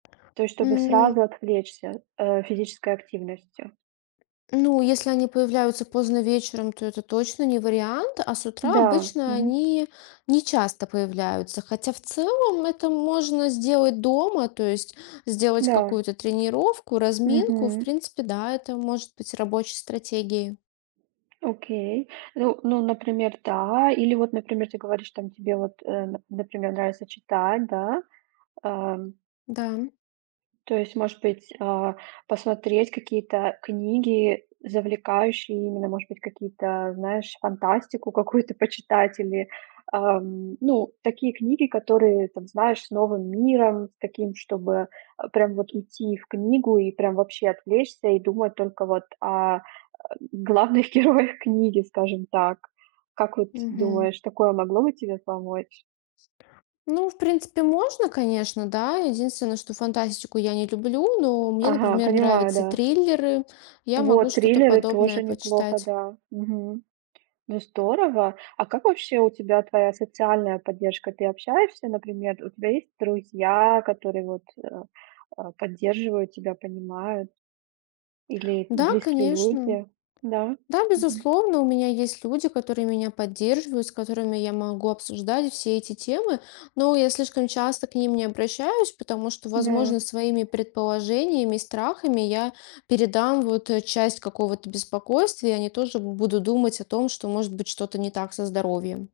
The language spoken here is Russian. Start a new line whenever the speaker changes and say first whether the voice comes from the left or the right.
right: То есть, чтобы
left: М.
right: сразу отвлечься, э, физической активностью?
left: Ну, если они появляются поздно вечером, то это точно не вариант. А с утра
right: Да.
left: обычно
right: Мгм.
left: они нечасто появляются, хотя в целом это можно сделать дома, то есть сделать
right: Да.
left: какую-то тренировку, разминку. В
right: Мгм.
left: принципе, да, это может быть рабочей стратегией.
right: Окей. Ну ну например, да. Или вот, например, ты говоришь там, тебе вот, э, нап например, нравится читать, да. Ам.
left: Да.
right: То есть может быть, а, посмотреть какие-то книги, завлекающие именно, может быть какие-то знаешь фантастику, какую-то почитать или, ам. Ну, такие книги, которые там знаешь с новым миром таким, чтобы, а, прям вот идти и в книгу и прям вообще отвлечься и думать только вот о, э, главных героях книги, скажем так. Как вот
left: Мгм.
right: думаешь, такое могло бы тебе помочь?
left: Ну, в принципе, можно, конечно, да. Единственное, что фантастику я не люблю, но мне,
right: Ага,
left: например,
right: понимаю,
left: нравятся
right: да.
left: триллеры. Я могу
right: Вот,
left: что-то
right: триллеры
left: подобное
right: тоже неплохо,
left: почитать.
right: да. Мгм. Ну здорово. А как вообще у тебя твоя социальная поддержка? Ты общаешься, например, у тебя есть друзья, которые вот, э, а, поддерживают тебя, понимают или
left: Да,
right: близкие
left: конечно.
right: люди? Да.
left: Да,
right: Мгм.
left: безусловно, у меня есть люди, которые меня поддерживают, с которыми я могу обсуждать все эти темы, но я слишком часто к ним не обращаюсь, потому что,
right: Да.
left: возможно, своими предположениями и страхами я передам вот, э, часть какого-то беспокойствия и они тоже будут думать о том, что может быть что-то не так со здоровьем.